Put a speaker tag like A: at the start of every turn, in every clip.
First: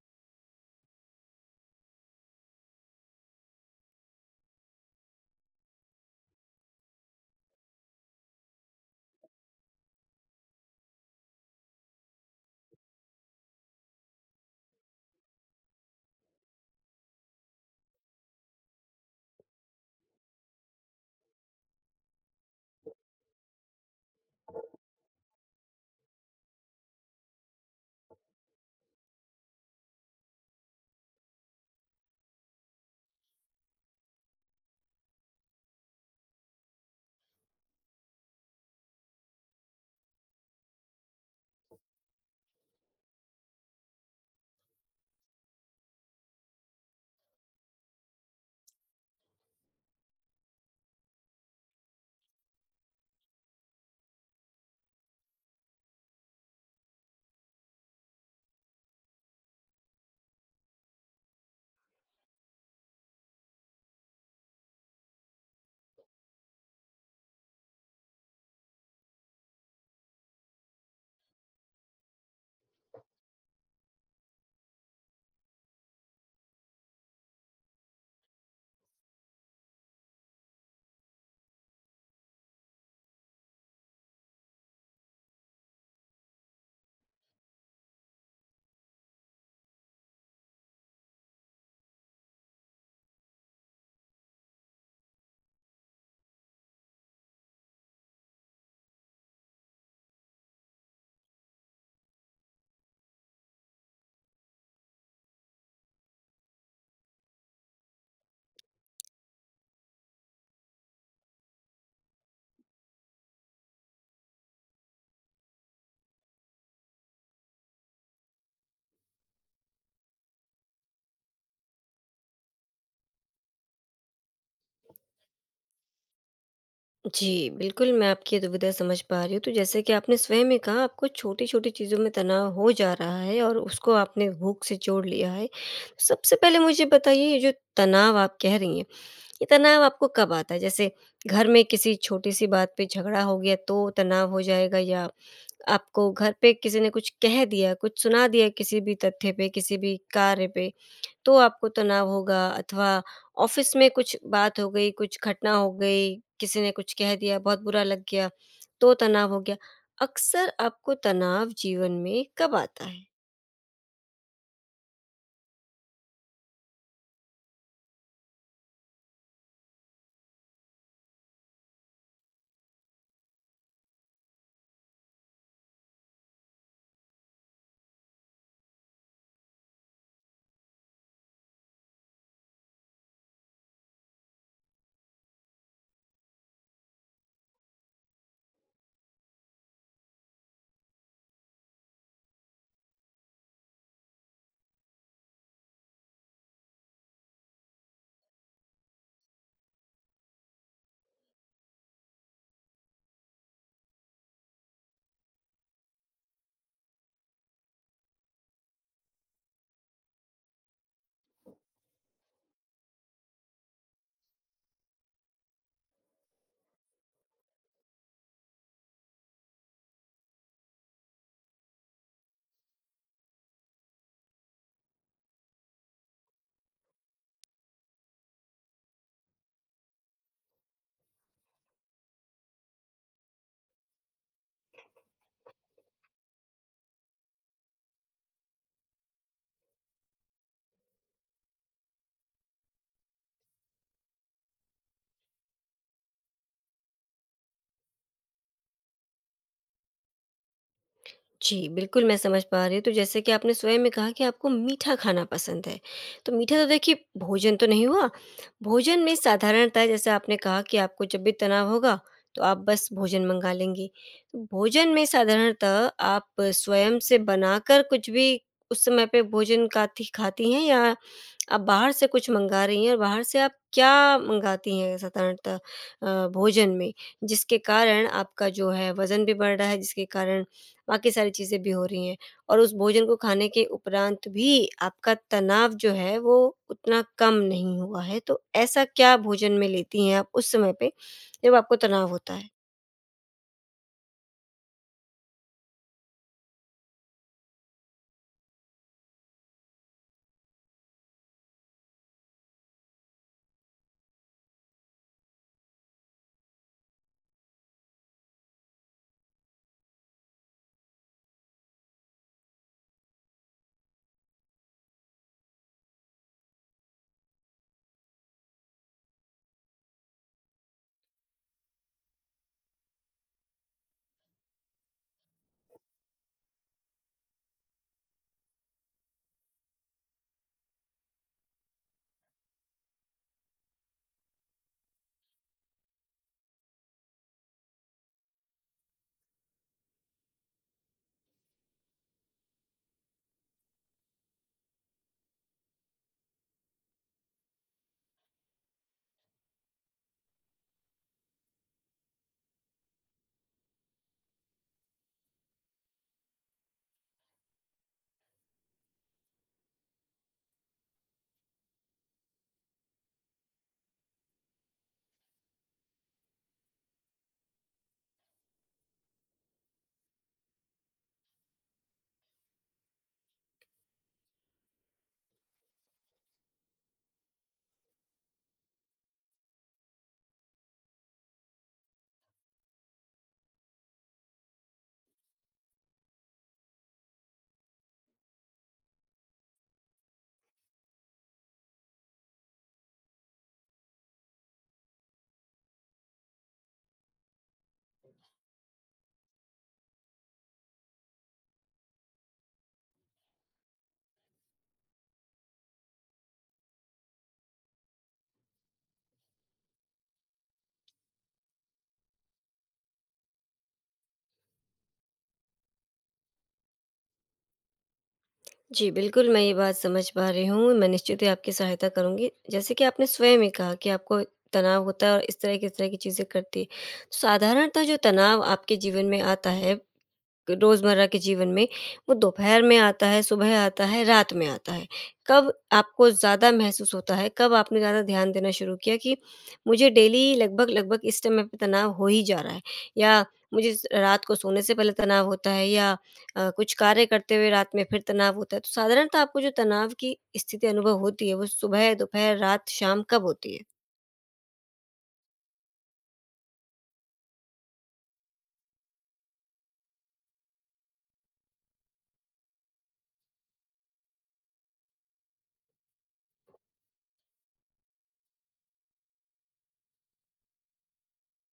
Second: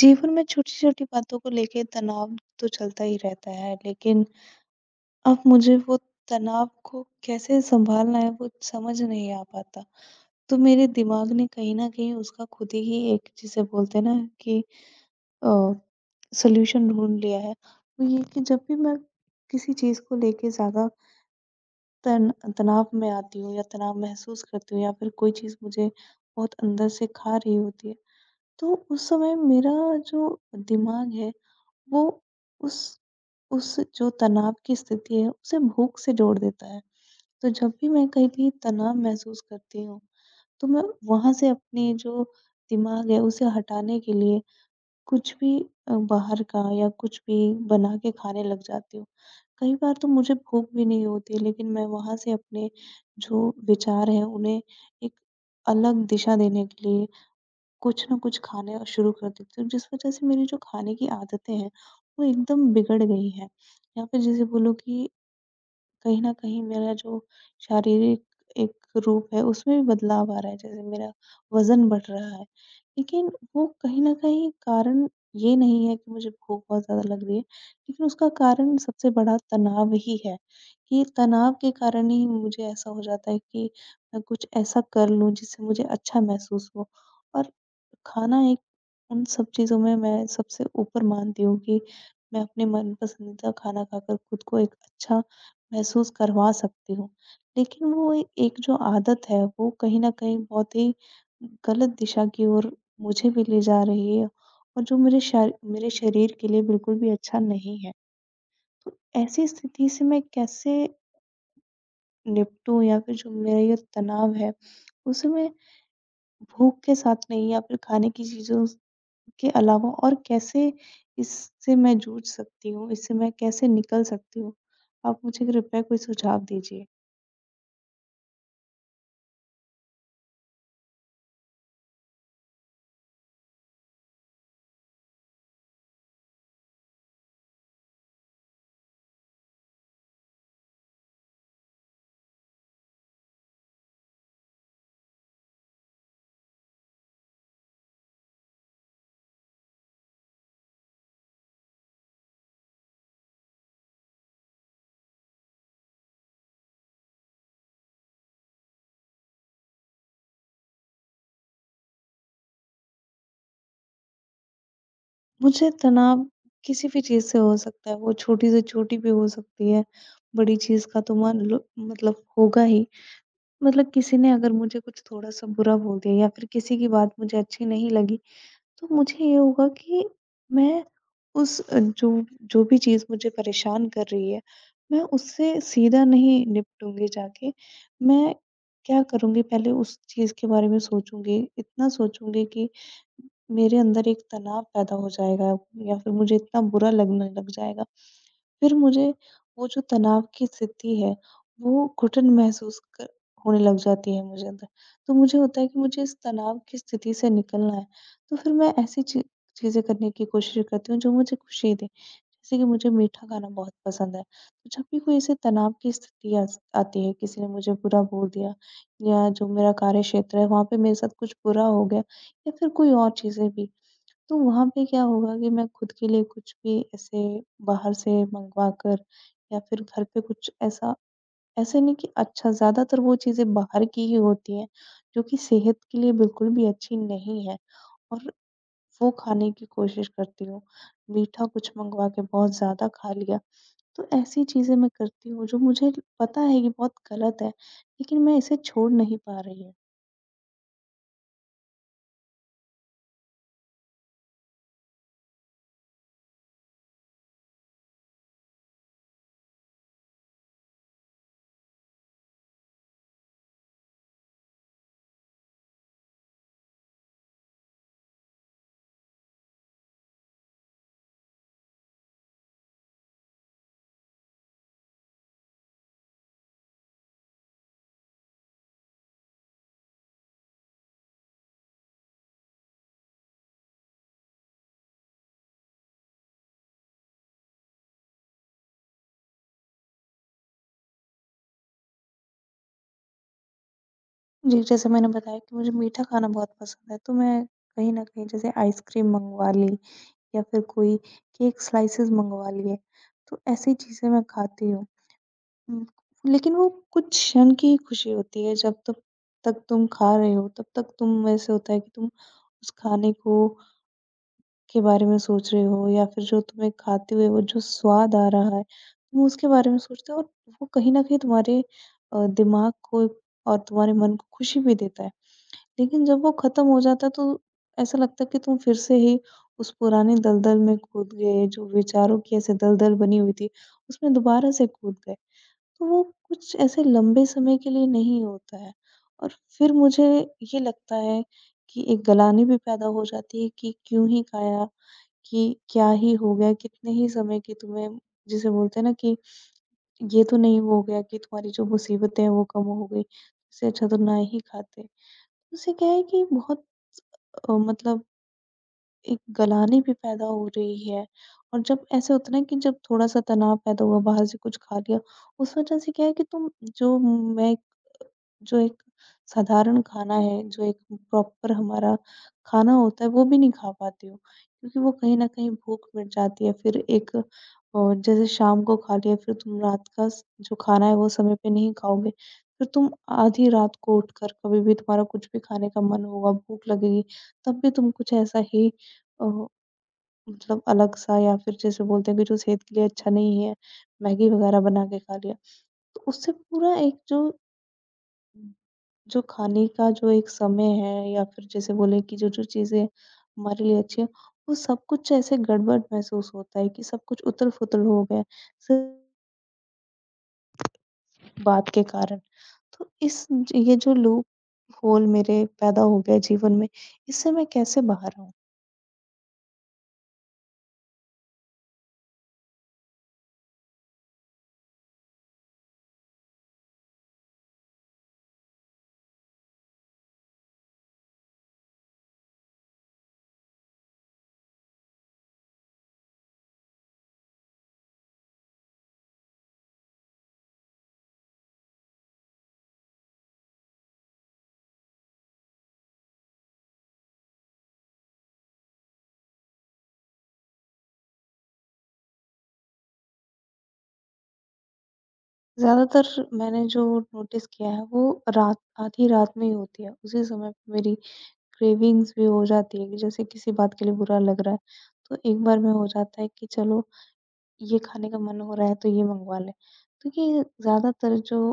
A: जीवन में छोटी-छोटी बातों को लेके तनाव तो चलता ही रहता है, लेकिन अब मुझे वो तनाव को कैसे सँभालना है वो समझ नहीं आ पाता। तो मेरे दिमाग ने कहीं न कहीं उसका खुद ही एक जिसे बोलते हैं ना कि अ, सॉल्यूशन ढूँढ लिया है। वो ये कि जब भी मैं किसी चीज़ को लेके ज़्यादा तन तनाव में आती हूँ या तनाव महसूस करती हूँ या फिर कोई चीज़ मुझे बहुत अंदर से खा रही होती है, तो उस समय मेरा जो दिमाग है वो उस उस जो तनाव की स्थिति है उसे भूख से जोड़ देता है। तो जब भी मैं कहीं भी तनाव महसूस करती हूँ, तो मैं वहाँ से अपनी जो दिमाग है उसे हटाने के लिए कुछ भी बाहर का या कुछ भी बना के खाने लग जाती हूँ। कई बार तो मुझे भूख भी नहीं होती, लेकिन मैं वहाँ से अपने जो विचार हैं उन्हें एक अलग दिशा देने के लिए कुछ न कुछ खाने शुरू कर देती हूँ, जिस वज़ह से मेरी जो खाने की आदतें हैं, वो एकदम बिगड़ गई हैं। या फिर जिसे बोलो कि कहीं न कहीं मेरा जो शारीरिक एक रूप है उसमें भी बदलाव आ रहा है, जैसे मेरा वज़न बढ़ रहा है। लेकिन वो कहीं न कहीं कारण ये नहीं है कि मुझे भूख बहुत ज़्यादा लग रही है, लेकिन उसका कारण सबसे बड़ा तनाव ही है कि तनाव के कारण ही मुझे ऐसा हो जाता है कि मैं कुछ ऐसा कर लूँ जिससे मुझे अच्छा महसूस हो, और खाना एक उन सब चीज़ों में मैं सबसे ऊपर मानती हूँ कि मैं अपने मन पसंदीदा खाना खाकर खुद को एक अच्छा महसूस करवा सकती हूँ। लेकिन वो एक जो आदत है, वो कहीं न कहीं बहुत ही गलत दिशा की ओर मुझे भी ले जा रही है, और जो मेरे शरीर के लिए बिल्कुल भी अच्छा नहीं है। तो ऐसी स्थिति से मैं कैसे निपटूँ, या फिर जो मेरा ये तनाव है उसे मैं भूख के साथ नहीं, या फिर खाने की चीज़ों के अलावा और कैसे इससे मैं जूझ सकती हूँ? इससे मैं कैसे निकल सकती हूँ? आप मुझे कृपया कोई सुझाव दीजिए।
B: जी, बिल्कुल, मैं आपकी ये दुविधा समझ पा रही हूँ। तो जैसे कि आपने स्वयं ही कहा आपको छोटी-छोटी चीज़ों में तनाव हो जा रहा है और उसको आपने भूख से जोड़ लिया है। सबसे पहले मुझे बताइए ये जो तनाव आप कह रही हैं, ये तनाव आपको कब आता है? जैसे घर में किसी छोटी-सी बात पे झगड़ा हो गया तो तनाव हो जाएगा या आपको घर पे किसी ने कुछ कह दिया, कुछ सुना दिया किसी भी तथ्य पे, किसी भी कार्य पे तो आपको तनाव होगा अथवा ऑफिस में कुछ बात हो गई, कुछ घटना हो गई, किसी ने कुछ कह दिया, बहुत बुरा लग गया, तो तनाव हो गया। अक्सर आपको तनाव जीवन में कब आता है?
A: मुझे तनाव किसी भी चीज़ से हो सकता है, वो छोटी से छोटी भी हो सकती है, बड़ी चीज़ का तो मान लो मतलब होगा ही। मतलब, किसी ने अगर मुझे कुछ थोड़ा-सा बुरा बोल दिया या फिर किसी की बात मुझे अच्छी नहीं लगी, तो मुझे ये होगा कि मैं जो जो भी चीज़ मुझे परेशान कर रही है, मैं उससे सीधा नहीं निपटूँगी जाके। मैं क्या करूँगी, पहले उस चीज़ के बारे में सोचूँगी, इतना सोचूँगी कि मेरे अंदर एक तनाव पैदा हो जाएगा या फिर मुझे इतना बुरा लगने लग जाएगा। फिर मुझे वो जो तनाव की स्थिति है, वो घुटन महसूस क होने लग जाती है मुझे अंदर। तो मुझे होता है कि मुझे इस तनाव की स्थिति से निकलना है। तो फिर मैं ऐसी ची चीज़ें करने की कोशिश करती हूँ जो मुझे खुशी दें। जैसे कि मुझे मीठा खाना बहुत पसंद है, तो जब भी कोई ऐसे तनाव की स्थिति आस आती है, किसी ने मुझे बुरा बोल दिया, या जो मेरा कार्यक्षेत्र है वहाँ पे मेरे साथ कुछ बुरा हो गया, या फिर कोई और चीज़ें भी, तो वहाँ पे क्या होगा कि मैं खुद के लिए कुछ भी ऐसे बाहर से मँगवा कर, या फिर घर पे कुछ ऐसा, ऐसे नहीं कि अच्छा, ज़्यादातर वो चीज़ें बाहर की ही होती हैं, जो कि सेहत के लिए बिल्कुल भी अच्छी नहीं है, और वो खाने की कोशिश करती हूँ। मीठा कुछ मँगवा के बहुत ज़्यादा खा लिया, तो ऐसी चीज़ें मैं करती हूँ जो मुझे पता है ये बहुत गलत है, लेकिन मैं इसे छोड़ नहीं पा रही हूँ।
B: जी, बिल्कुल मैं समझ पा रही हूँ। तो जैसे कि आपने स्वयं में कहा कि आपको मीठा खाना पसंद है। तो मीठा तो देखिए भोजन तो नहीं हुआ। भोजन में साधारणतः जैसे आपने कहा कि आपको जब भी तनाव होगा तो आप बस भोजन मँगा लेंगी। तो भोजन में साधारणतः आप स्वयं से बनाकर कुछ भी उस समय पे भोजन काती खाती हैं या आप बाहर से कुछ मँगा रही हैं और बाहर से आप क्या मँगाती हैं साधारणतः भोजन में? जिसके कारण आपका जो है वज़न भी बढ़ रहा है, जिसके कारण बाकी सारी चीज़ें भी हो रही हैं और उस भोजन को खाने के उपरांत भी आपका तनाव जो है वो उतना कम नहीं हुआ है। तो ऐसा क्या भोजन में लेती हैं आप उस समय पे जब आपको तनाव होता है?
A: जी, जैसे मैंने बताया कि मुझे मीठा खाना बहुत पसंद है, तो मैं कहीं न कहीं, जैसे आइसक्रीम मँगवा ली, या फिर कोई केक स्लाइसेस मँगवा लिए, तो ऐसी चीज़ें मैं खाती हूँ। हुँ, लेकिन वो कुछ क्षण की खुशी होती है, जब तब तक तुम खा रहे हो, तब तक तुम, ऐसे होता है कि तुम उस खाने को के बारे में सोच रहे हो, या फिर जो तुम्हें खाते हुए वो जो स्वाद आ रहा है, तुम उसके बारे में सोचते हो, और वो कहीं न कहीं तुम्हारे दिमाग को और तुम्हारे मन को खुशी भी देता है। लेकिन जब वो ख़त्म हो जाता है तो ऐसा लगता है कि तुम फिर से ही उस पुराने दलदल में कूद गए, जो विचारों की ऐसे दलदल बनी हुई थी, उसमें दोबारा से कूद गए। तो वो कुछ ऐसे लंबे समय के लिए नहीं होता है, और फिर मुझे ये लगता है कि एक गलानी भी पैदा हो जाती है कि क्यों ही खाया, कि क्या ही हो गया, कितने ही समय की तुम्हें, जिसे बोलते हैं ना कि ये तो नहीं हो गया कि तुम्हारी जो मुसीबतें हैं वो कम हो गई, इससे अच्छा तो ना ही खाते। उससे क्या है कि बहुत मतलब एक गलानी भी पैदा हो रही है। और जब ऐसे होता है ना कि जब थोड़ा-सा तनाव पैदा हुआ, बाहर से कुछ खा लिया, उस वजह से क्या है कि तुम जो मैं जो एक साधारण खाना है, जो एक प्रॉपर हमारा खाना होता है, वो भी नहीं खा पाती हूँ। क्योंकि वो कहीं न कहीं भूख मिट जाती है, फिर एक, जैसे शाम को खा लिया, फिर तुम रात का स जो खाना है, वो समय पे नहीं खाओगे। फिर तुम आधी रात को उठकर कभी भी, तुम्हारा कुछ भी खाने का मन होगा, भूख लगेगी, तब भी तुम कुछ ऐसा ही, अ, मतलब अलग-सा, या फिर जैसे बोलते हैं कि जो सेहत के लिए अच्छा नहीं है, मैगी वगैरह बना के खा लिया। तो उससे पूरा एक जो जो खाने का जो एक समय है, या फिर जैसे बोले कि जो-जो चीज़ें हमारे लिए अच्छी हैं, वो सब कुछ ऐसे गड़बड़ महसूस होता है कि सब कुछ उतल-फुतल हो गया है, सिर्फ़ बात के कारण। तो इस ज ये जो लूप होल मेरे पैदा हो गया जीवन में, इससे मैं कैसे बाहर आऊँ?
B: जी, बिल्कुल मैं ये बात समझ पा रही हूँ। मैं निश्चित ही आपकी सहायता करूँगी। जैसे कि आपने स्वयं ही कहा कि आपको तनाव होता है और इस तरह की चीज़ें करती है। साधारणतः जो तनाव आपके जीवन में आता है रोज़मर्रा के जीवन में, वो दोपहर में आता है, सुबह आता है, रात में आता है। कब आपको ज़्यादा महसूस होता है? कब आपने ज़्यादा ध्यान देना शुरू किया कि मुझे डेली लगभग-लगभग इस समय पे तनाव हो ही जा रहा है, या मुझे स रात को सोने से पहले तनाव होता है, या कुछ कार्य करते हुए रात में फिर तनाव होता है। तो साधारणतः आपको जो तनाव की स्थिति अनुभव होती है, वो सुबह, दोपहर, रात, शाम कब होती है?
A: ज़्यादातर मैंने जो नोटिस किया है वो रात आधी रात में ही होती है, उसी समय पे मेरी क्रेविंग्स भी हो जाती है कि जैसे किसी बात के लिए बुरा लग रहा है, तो एक बार में हो जाता है कि चलो ये खाने का मन हो रहा है तो ये मँगवा लें। तो ये ज़्यादातर जो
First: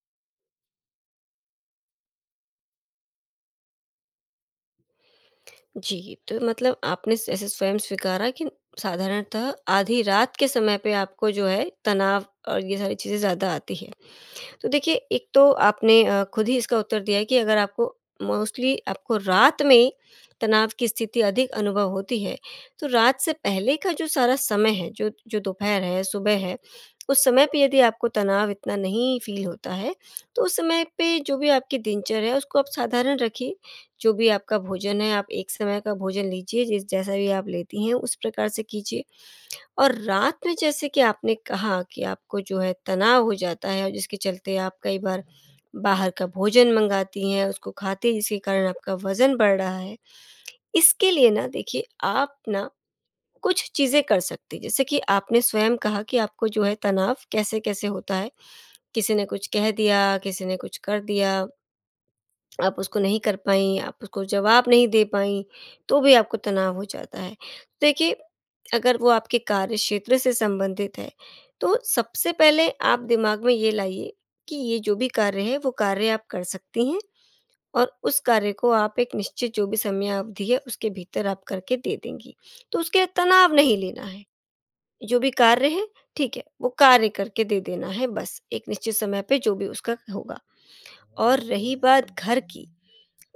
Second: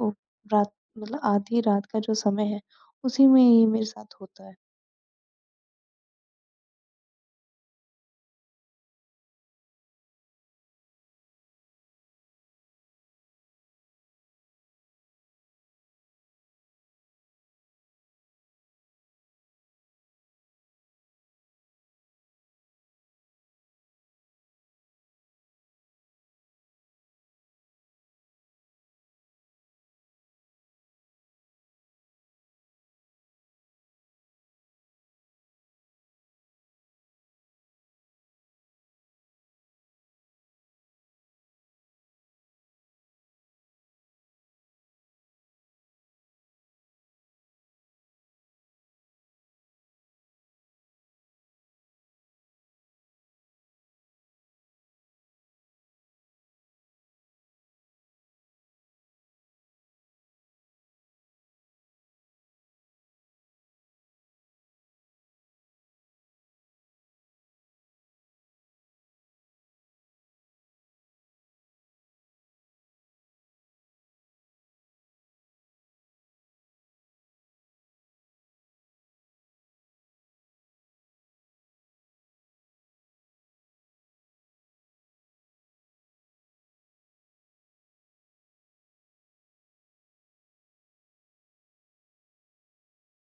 A: ओ रात मतलब आधी रात का जो समय है, उसी में ये मेरे साथ होता है।
B: जी, तो मतलब आपने स ऐसे स्वयं स्वीकारा कि साधारणतः आधी रात के समय पे आपको जो है तनाव और ये सारी चीज़ें ज़्यादा आती है। तो देखिए एक तो आपने खुद ही इसका उत्तर दिया है कि अगर आपको मोस्टली आपको रात में तनाव की स्थिति अधिक अनुभव होती है, तो रात से पहले का जो सारा समय है, जो जो दोपहर है, सुबह है, उस समय पे यदि आपको तनाव इतना नहीं फ़ील होता है, तो उस समय पे जो भी आपकी दिनचर्या है उसको आप साधारण रखिए। जो भी आपका भोजन है, आप एक समय का भोजन लीजिए जिस जैसा भी आप लेती हैं उस प्रकार से कीजिए। और रात में जैसे कि आपने कहा कि आपको जो है तनाव हो जाता है और जिसके चलते आप कई बार बाहर का भोजन मंगाती हैं, उसको खाती हैं जिसके कारण आपका वज़न बढ़ रहा है। इसके लिए ना देखिए, आप ना कुछ चीज़ें कर सकती हैं, जैसे कि आपने स्वयं कहा कि आपको जो है तनाव कैसे-कैसे होता है, किसी ने कुछ कह दिया, किसी ने कुछ कर दिया। आप उसको नहीं कर पाईं, आप उसको जवाब नहीं दे पाईं, तो भी आपको तनाव हो जाता है। देखिए, अगर वो आपके कार्यक्षेत्र से संबंधित है, तो सबसे पहले आप दिमाग में ये लाइए कि ये जो भी कार्य है, वो कार्य आप कर सकती हैं और उस कार्य को आप एक निश्चित जो भी समयावधि है, उसके भीतर आप करके दे देंगी। तो उसके लिए तनाव नहीं लेना है। जो भी कार्य है, ठीक है, वो कार्य करके दे देना है बस, एक निश्चित समय पे जो भी उसका होगा। और रही बात घर की,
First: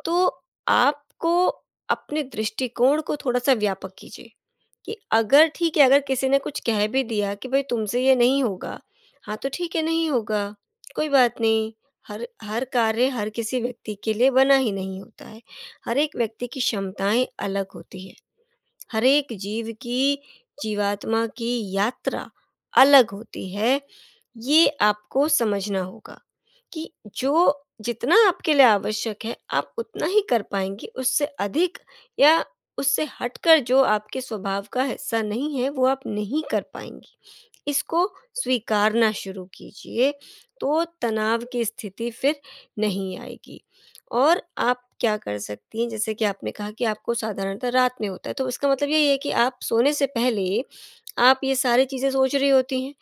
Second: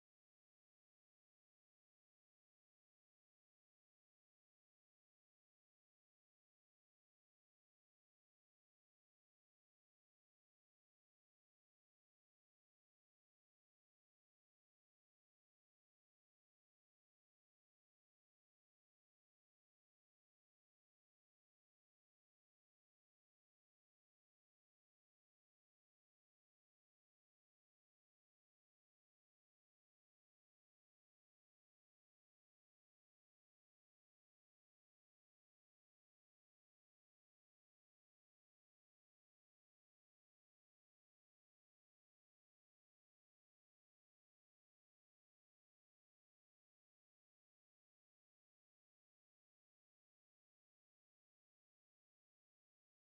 B: तो आपको अपने दृष्टिकोण को थोड़ा-सा व्यापक कीजिए कि अगर ठीक है, अगर किसी ने कुछ कह भी दिया कि भई तुमसे ये नहीं होगा, हाँ, तो ठीक है नहीं होगा, कोई बात नहीं। हर हर कार्य हर किसी व्यक्ति के लिए बना ही नहीं होता है। हर एक व्यक्ति की क्षमताएँ अलग होती है। हर एक जीव की जीवात्मा की यात्रा अलग होती है, ये आपको समझना होगा कि जो जितना आपके लिए आवश्यक है, आप उतना ही कर पाएँगे, उससे अधिक या उससे हटकर जो आपके स्वभाव का हिस्सा नहीं है, वो आप नहीं कर पाएँगे। इसको स्वीकारना शुरू कीजिए, तो तनाव की स्थिति फिर नहीं आएगी। और आप क्या कर सकती हैं, जैसे कि आपने कहा कि आपको साधारणतः रात में होता है, तो इसका मतलब यही है कि आप सोने से पहले आप ये सारी चीज़ें सोच रही होती हैं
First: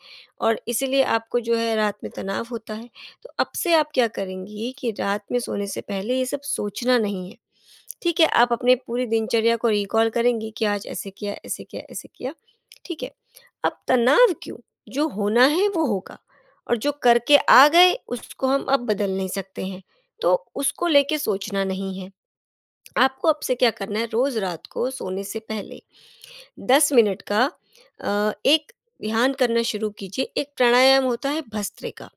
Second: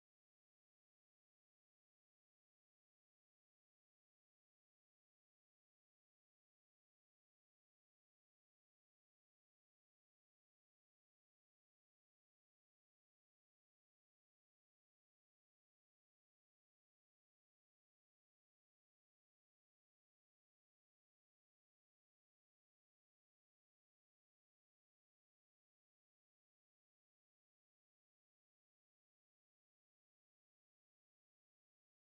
B: और इसीलिए आपको जो है रात में तनाव होता है। तो अब से आप क्या करेंगी कि रात में सोने से पहले ये सब सोचना नहीं है। ठीक है, आप अपने पूरी दिनचर्या को रिकॉल करेंगी कि आज ऐसे किया, ऐसे किया, ऐसे किया। ठीक है। अब तनाव क्यों? जो होना है वो होगा, और जो करके आ गए उसको हम अब बदल नहीं सकते हैं, तो उसको लेके सोचना नहीं है। आपको अब से क्या करना है रोज़ रात को सोने से पहले, 10 मिनट का एक ध्यान करना शुरू कीजिए। एक प्राणायाम होता है भस्त्रिका।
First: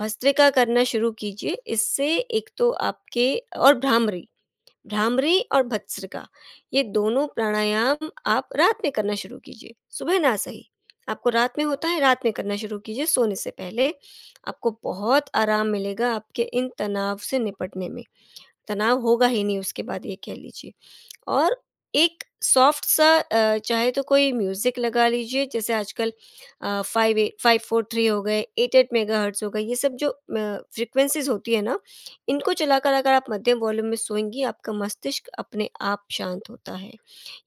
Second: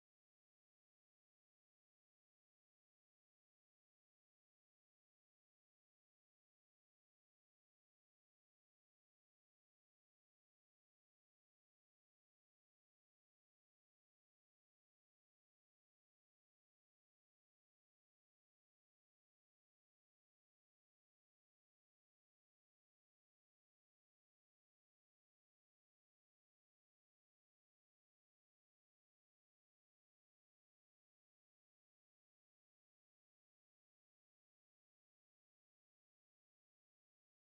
B: भस्त्रिका करना शुरू कीजिए। इससे एक तो आपके और भ्रामरी, भ्रामरी और भस्त्रिका, ये दोनों प्राणायाम आप रात में करना शुरू कीजिए, सुबह ना सही। आपको रात में होता है, रात में करना शुरू कीजिए सोने से पहले। आपको बहुत आराम मिलेगा आपके इन तनाव से निपटने में। तनाव होगा ही नहीं उसके बाद, ये कह लीजिए। और एक सॉफ्ट सा चाहे तो कोई म्यूज़िक लगा लीजिए, जैसे आजकल 5 ए 5, 4, 3 हो गए, 8, 8 मेगाहर्ट्ज़ हो गए, ये सब जो फ्रीक्वेंसीज़ होती है ना, इनको चलाकर अगर आप मध्यम वॉल्यूम में सोएँगी, आपका मस्तिष्क अपने आप शांत होता है।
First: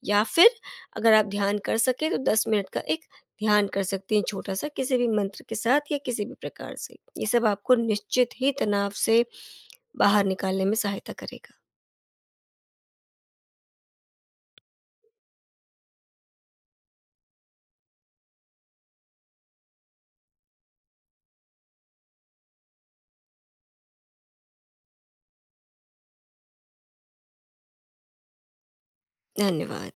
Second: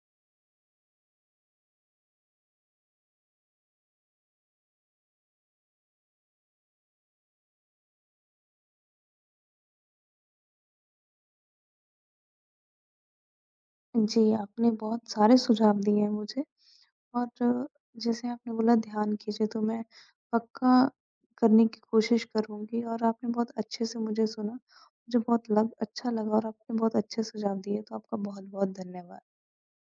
B: या फिर अगर आप ध्यान कर सकें तो 10 मिनट का एक ध्यान कर सकती हैं छोटा-सा, किसी भी मंत्र के साथ या किसी भी प्रकार से। ये सब आपको निश्चित ही तनाव से बाहर निकालने में सहायता करेगा।
A: जी, आपने बहुत सारे सुझाव दिए हैं मुझे, और जैसे आपने बोला ध्यान कीजिए, तो मैं पक्का करने की कोशिश करूँगी, और आपने बहुत अच्छे से मुझे सुना। मुझे बहुत लग अच्छा लगा और आपने बहुत अच्छे सुझाव दिए, तो आपका बहुत-बहुत धन्यवाद।
B: धन्यवाद।